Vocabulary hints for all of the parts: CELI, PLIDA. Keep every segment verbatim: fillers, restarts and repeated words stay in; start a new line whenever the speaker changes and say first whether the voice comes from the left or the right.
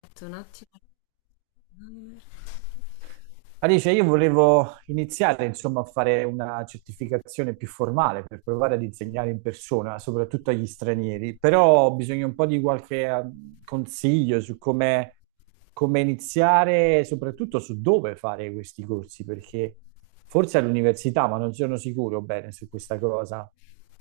left: Aspetta un attimo.
right: Alice, io volevo iniziare, insomma, a fare una certificazione più formale per provare ad insegnare in persona, soprattutto agli stranieri, però ho bisogno un po' di qualche eh, consiglio su come, come iniziare, e soprattutto su dove fare questi corsi, perché forse all'università, ma non sono sicuro bene su questa cosa.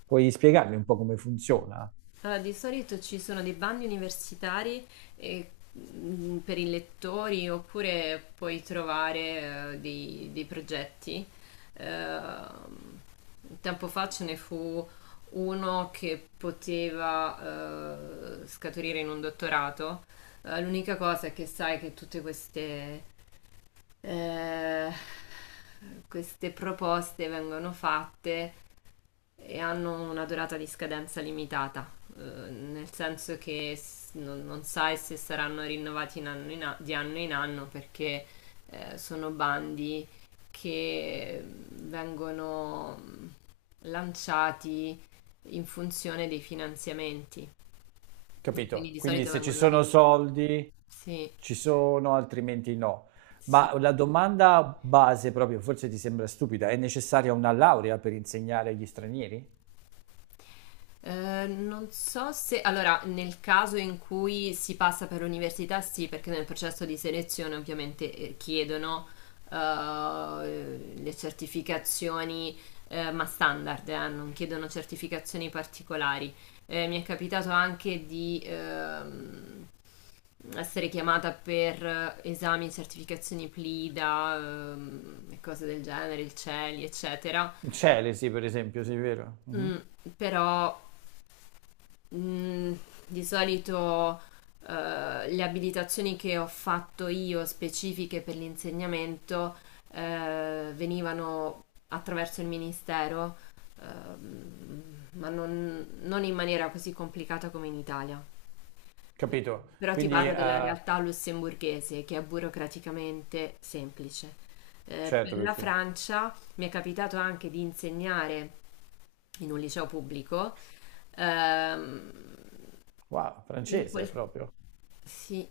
right: Puoi spiegarmi un po' come funziona?
left: Allora, di solito ci sono dei bandi universitari e, mm, per i lettori, oppure puoi trovare eh, dei, dei progetti. Ehm, Tempo fa ce ne fu uno che poteva eh, scaturire in un dottorato. Eh, l'unica cosa è che sai che tutte queste, eh, queste proposte vengono fatte e hanno una durata di scadenza limitata, eh, nel senso che s- non, non sai se saranno rinnovati in anno in a- di anno in anno, perché eh, sono bandi che vengono lanciati in funzione dei finanziamenti, quindi
right: Capito?
left: di
right: Quindi
left: solito
right: se ci
left: vengono ri-
right: sono soldi,
left: Sì,
right: ci sono, altrimenti no.
left: sì.
right: Ma la domanda base proprio, forse ti sembra stupida, è necessaria una laurea per insegnare agli stranieri?
left: Eh, non so se. Allora, nel caso in cui si passa per l'università, sì, perché nel processo di selezione ovviamente eh, chiedono eh, le certificazioni, eh, ma standard, eh, non chiedono certificazioni particolari. Eh, mi è capitato anche di ehm, essere chiamata per esami, certificazioni PLIDA, ehm, e cose del genere, il CELI, eccetera.
right: In Celesi, per esempio, sì, vero?
left: Mm,
right: Mhm.
left: Però Mm, di solito eh, le abilitazioni che ho fatto io specifiche per l'insegnamento eh, venivano attraverso il ministero, ehm, ma non, non in maniera così complicata come in Italia.
right: Capito?
left: Però ti
right: Quindi,
left: parlo
right: eh,
left: della realtà lussemburghese, che è burocraticamente semplice. Eh,
right: certo,
left: per la
right: perché.
left: Francia mi è capitato anche di insegnare in un liceo pubblico. Ehm,
right: Wow,
left: In
right: francese
left: quel,
right: proprio.
left: sì,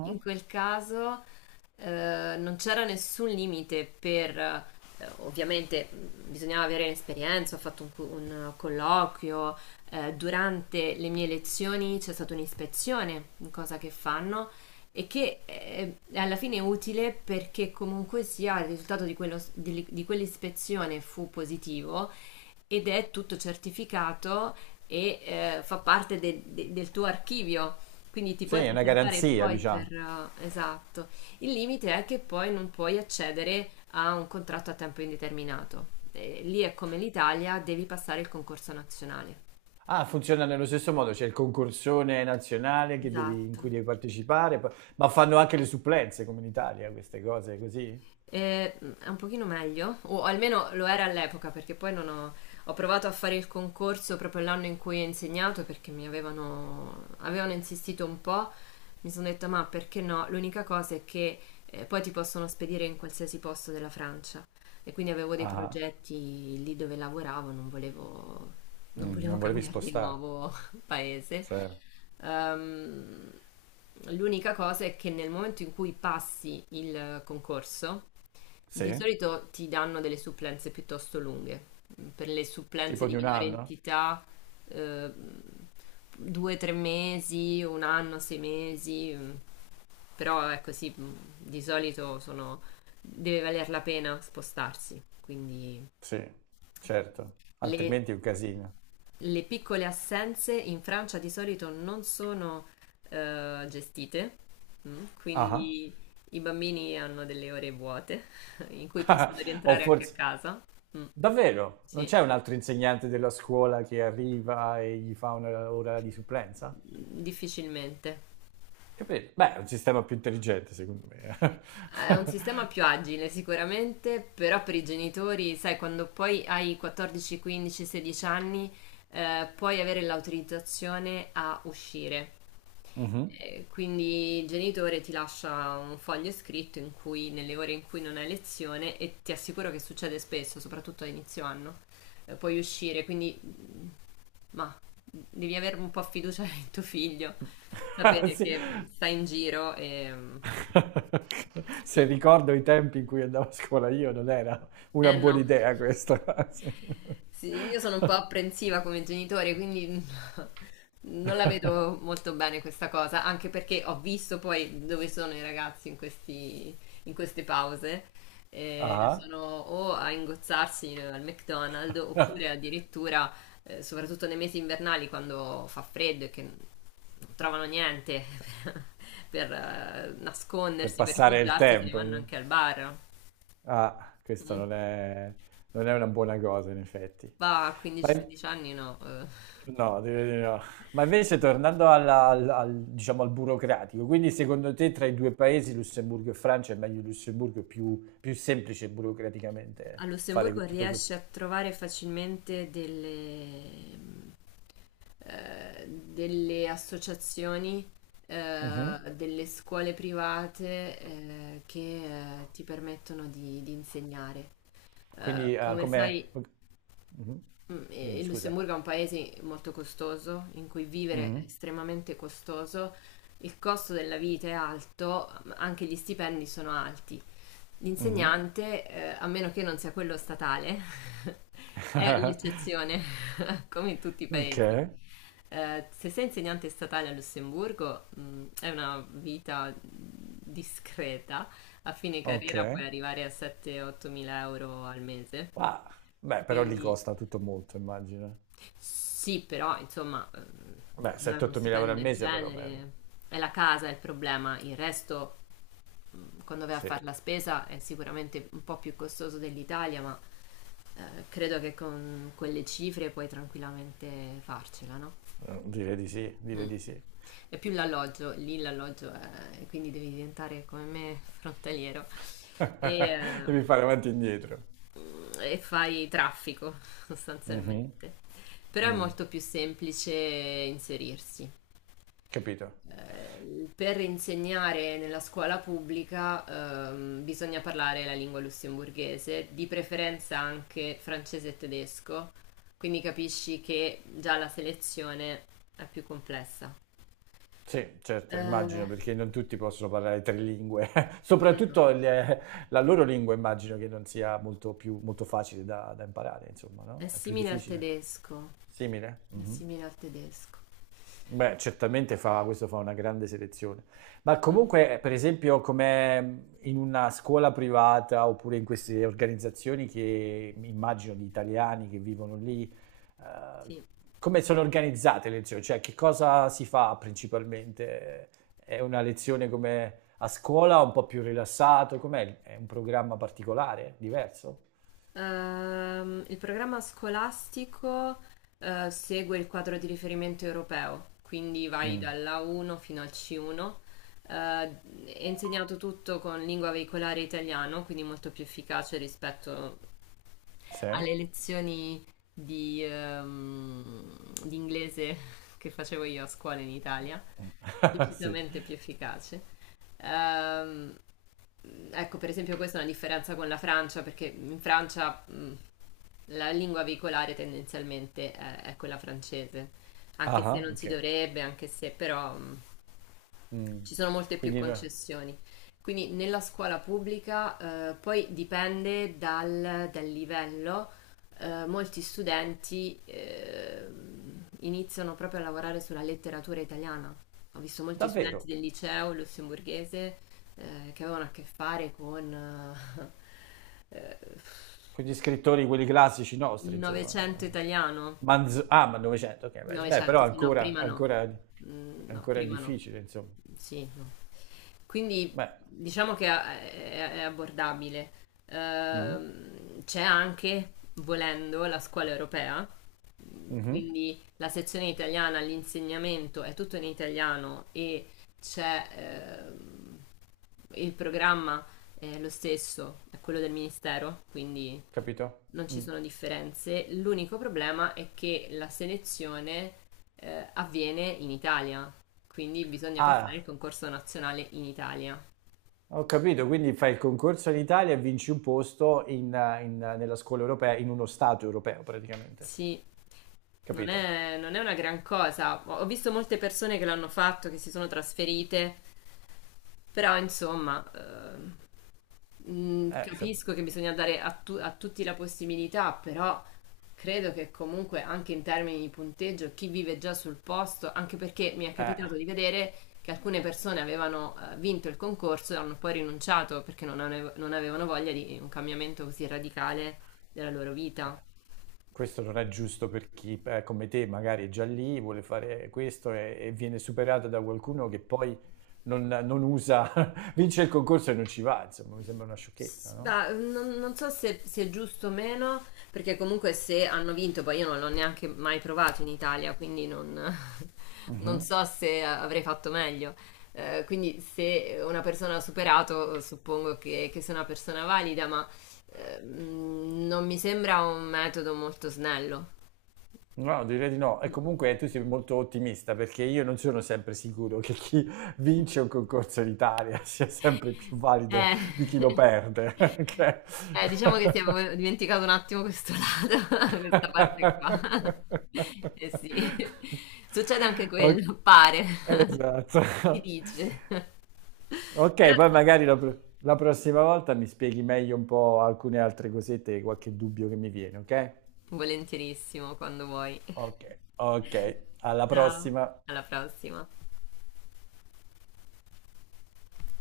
left: in quel caso eh, non c'era nessun limite, per eh, ovviamente mh, bisognava avere l'esperienza, ho fatto un, cu- un colloquio, eh, durante le mie lezioni c'è stata un'ispezione, cosa che fanno e che eh, è alla fine è utile, perché comunque sia il risultato di, quello- di- di quell'ispezione fu positivo, ed è tutto certificato, e eh, fa parte de- de- del tuo archivio, quindi ti
right: Sì,
left: puoi
right: è una
left: presentare
right: garanzia,
left: poi per.
right: diciamo.
left: eh, Esatto. Il limite è che poi non puoi accedere a un contratto a tempo indeterminato. Eh, lì è come l'Italia, devi passare il concorso nazionale.
right: Ah, funziona nello stesso modo, c'è il concorsone nazionale che devi- in cui
left: Esatto.
right: devi partecipare, poi- ma fanno anche le supplenze come in Italia, queste cose così?
left: Eh, è un pochino meglio, o almeno lo era all'epoca, perché poi non ho, ho provato a fare il concorso proprio l'anno in cui ho insegnato, perché mi avevano, avevano insistito un po', mi sono detta, ma perché no? L'unica cosa è che eh, poi ti possono spedire in qualsiasi posto della Francia, e quindi avevo dei
right: Ah,
left: progetti lì dove lavoravo, non volevo, non
right: mm,
left: volevo
right: non volevi
left: cambiare di
right: spostare.
left: nuovo paese.
right: Cioè.
left: Ehm, L'unica cosa è che nel momento in cui passi il concorso,
right: Sì,
left: di solito ti danno delle supplenze piuttosto lunghe. Per le supplenze
right: tipo
left: di
right: di un
left: minore
right: anno?
left: entità, eh, due, tre mesi, un anno, sei mesi. Mm. Però ecco sì, mm, di solito sono- deve valer la pena spostarsi. Quindi
right: Sì, certo,
left: le,
right: altrimenti è un casino.
left: le piccole assenze in Francia di solito non sono eh, gestite, mm,
right: Ah,
left: quindi i bambini hanno delle ore vuote in cui possono
right: ah. O
left: rientrare anche a
right: forse.
left: casa. Mm,
right: Davvero? Non
left: sì,
right: c'è un altro insegnante della scuola che arriva e gli fa un'ora di supplenza?
left: difficilmente.
right: Capito? Beh, è un sistema più intelligente, secondo me.
left: È un
right: eh.
left: sistema più agile sicuramente, però per i genitori, sai, quando poi hai quattordici, quindici, sedici anni, eh, puoi avere l'autorizzazione a uscire.
right: Mhm.
left: E quindi il genitore ti lascia un foglio scritto in cui, nelle ore in cui non hai lezione, e ti assicuro che succede spesso, soprattutto a inizio anno, eh, puoi uscire, quindi mm, ma devi avere un po' fiducia in tuo figlio, sapere
right: Sì.
left: che mm, sta in giro e mm,
right: Se
left: sì.
right: ricordo i tempi in cui andavo a scuola io, non era una
left: Eh
right: buona
left: no.
right: idea questa. Sì.
left: Sì, io sono un po' apprensiva come genitore, quindi non la vedo molto bene questa cosa, anche perché ho visto poi dove sono i ragazzi in questi- in queste pause. Eh,
right: Ah.
left: sono o a ingozzarsi al McDonald's, oppure addirittura, eh, soprattutto nei mesi invernali quando fa freddo e che non trovano niente per, eh,
right: Per
left: nascondersi, per
right: passare il
left: rifugiarsi, se ne
right: tempo.
left: vanno anche al bar.
right: Ah, questa
left: Mm.
right: non è, non è una buona cosa, in effetti.
left: Va a
right: Ma in-
left: quindici sedici anni, no. Eh.
right: no, direi di no. Ma invece, tornando alla- al, al- diciamo, al burocratico, quindi secondo te tra i due paesi, Lussemburgo e Francia, è meglio Lussemburgo, è più, più semplice burocraticamente
left: A
right: fare
left: Lussemburgo
right: tutto questo?
left: riesci a trovare facilmente delle, mh, eh, delle associazioni, eh,
right: Mhm.
left: delle scuole private, eh, che eh, ti permettono di, di insegnare. Eh,
right: Quindi, eh,
left: come sai,
right: come. Mhm.
left: mh, eh,
right: Dimmi,
left: il
right: scusa.
left: Lussemburgo è un paese molto costoso, in cui vivere è
right: Mhm.
left: estremamente costoso. Il costo della vita è alto, ma anche gli stipendi sono alti.
right: Mhm.
left: L'insegnante, ehm, a meno che non sia quello statale, è l'eccezione, come in tutti i
right: Ok,
left: paesi. Ehm, se sei insegnante statale a Lussemburgo, mhmm, è una vita discreta. A fine carriera puoi
right: ok.
left: arrivare a sette, ottomila euro al mese.
right: Ah, beh, però lì
left: Quindi
right: costa tutto molto, immagino.
left: sì, però insomma, ehm,
right: Beh,
left: non è uno
right: sette o otto mila euro
left: stipendio
right: al
left: del
right: mese però, beh,
left: genere, è la casa il problema. Il resto, quando vai a
right: sì.
left: fare la spesa, è sicuramente un po' più costoso dell'Italia, ma eh, credo che con quelle cifre puoi tranquillamente farcela, no?
right: Eh, direi di sì, direi
left: Mm.
right: di sì.
left: È più l'alloggio, lì l'alloggio è, quindi devi diventare come me frontaliero, e, eh,
right: Devi fare avanti e indietro.
left: e fai traffico
right: Mhm,
left: sostanzialmente. Però è
right: mm.
left: molto più semplice inserirsi.
right: Capito?
left: Eh, per insegnare nella scuola pubblica ehm, bisogna parlare la lingua lussemburghese, di preferenza anche francese e tedesco, quindi capisci che già la selezione è più complessa.
right: Sì, certo,
left: Eh,
right: immagino, perché non tutti possono parlare tre lingue.
left: no.
right: Soprattutto le- la loro lingua immagino che non sia molto più, molto facile da, da imparare, insomma,
left: È
right: no? È più
left: simile al
right: difficile.
left: tedesco,
right: Simile?
left: è
right: Mhm.
left: simile al tedesco.
right: Beh, certamente fa, questo fa una grande selezione. Ma
left: Mm,
right: comunque, per esempio, come in una scuola privata oppure in queste organizzazioni che immagino di italiani che vivono lì, eh,
left: sì.
right: come sono organizzate le lezioni? Cioè, che cosa si fa principalmente? È una lezione come a scuola, un po' più rilassato? Com'è? È un programma particolare, diverso?
left: Ehm, il programma scolastico eh, segue il quadro di riferimento europeo, quindi vai
right: Mm.
left: dall'A uno fino al C uno. Eh, è insegnato tutto con lingua veicolare italiano, quindi molto più efficace rispetto
right: Sì?
left: alle lezioni di, ehm, di inglese che facevo io a scuola in Italia,
right: Mm. Sì.
left: decisamente più efficace. Ehm, ecco, per esempio, questa è una differenza con la Francia, perché in Francia, mh, la lingua veicolare tendenzialmente è, è quella francese,
right: Ah,
left: anche se
right: ah,
left: non si
right: ok.
left: dovrebbe, anche se però mh, ci
right: Mm.
left: sono molte più
right: Quindi, no-
left: concessioni. Quindi nella scuola pubblica eh, poi dipende dal, dal livello, eh, molti studenti eh, iniziano proprio a lavorare sulla letteratura italiana. Ho visto molti studenti
right: davvero?
left: del liceo lussemburghese eh, che avevano a che fare con eh, eh,
right: Con gli scrittori, quelli classici
left: il
right: nostri,
left: Novecento
right: insomma.
left: italiano.
right: Manzo- ah, ma novecento, ok, beh, beh, però
left: Novecento, sì, no,
right: ancora,
left: prima no.
right: ancora,
left: Mm, no,
right: ancora è
left: prima no.
right: difficile, insomma.
left: Sì, no. Quindi
right: Beh,
left: diciamo che è, è abbordabile.
right: mhm,
left: Ehm, c'è anche, volendo, la scuola europea,
right: mhm,
left: quindi la sezione italiana, l'insegnamento è tutto in italiano, e c'è, ehm, il programma è lo stesso, è quello del ministero, quindi
right: capito?
left: non ci
right: Mm.
left: sono differenze. L'unico problema è che la selezione eh, avviene in Italia, quindi bisogna passare il
right: Ah,
left: concorso nazionale in Italia.
right: ho capito, quindi fai il concorso in Italia e vinci un posto in, eh, in, eh, nella scuola europea, in uno stato europeo praticamente,
left: Sì, non
right: capito?
left: è, non è una gran cosa. Ho ho visto molte persone che l'hanno fatto, che si sono trasferite, però insomma. Eh, Mm,
right: Eh, insomma,
left: capisco che bisogna dare a, tu- a tutti la possibilità, però credo che comunque anche in termini di punteggio, chi vive già sul posto, anche perché mi è
right: eh.
left: capitato di vedere che alcune persone avevano eh, vinto il concorso, e hanno poi rinunciato perché non, ave- non avevano voglia di un cambiamento così radicale della loro
right: Eh,
left: vita.
right: Questo non è giusto per chi, eh, come te, magari è già lì, vuole fare questo e, e viene superato da qualcuno che poi non, non usa, vince il concorso e non ci va, insomma, mi sembra una sciocchezza,
left: S-
right: no?
left: bah, non, non so se, se, è giusto o meno, perché comunque se hanno vinto, poi io non l'ho neanche mai provato in Italia, quindi non, non
right: Mhm.
left: so se avrei fatto meglio. Eh, quindi se una persona ha superato, suppongo che, che sia una persona valida, ma eh, mh, non mi sembra un metodo molto snello.
right: No, direi di no. E comunque tu sei molto ottimista perché io non sono sempre sicuro che chi vince un concorso in Italia sia sempre più valido
left: Eh,
right: di chi lo perde. Ok?
left: eh, diciamo che ti avevo dimenticato un attimo questo lato, questa parte qua. Eh sì, succede anche
right: Ok,
left: quello, pare,
right: esatto.
left: si dice. Però
right: Ok, poi magari la, pro- la prossima volta mi spieghi meglio un po' alcune altre cosette, qualche dubbio che mi viene, ok?
left: volentierissimo quando vuoi.
right: Ok, ok, alla
left: Ciao.
right: prossima.
left: Alla prossima.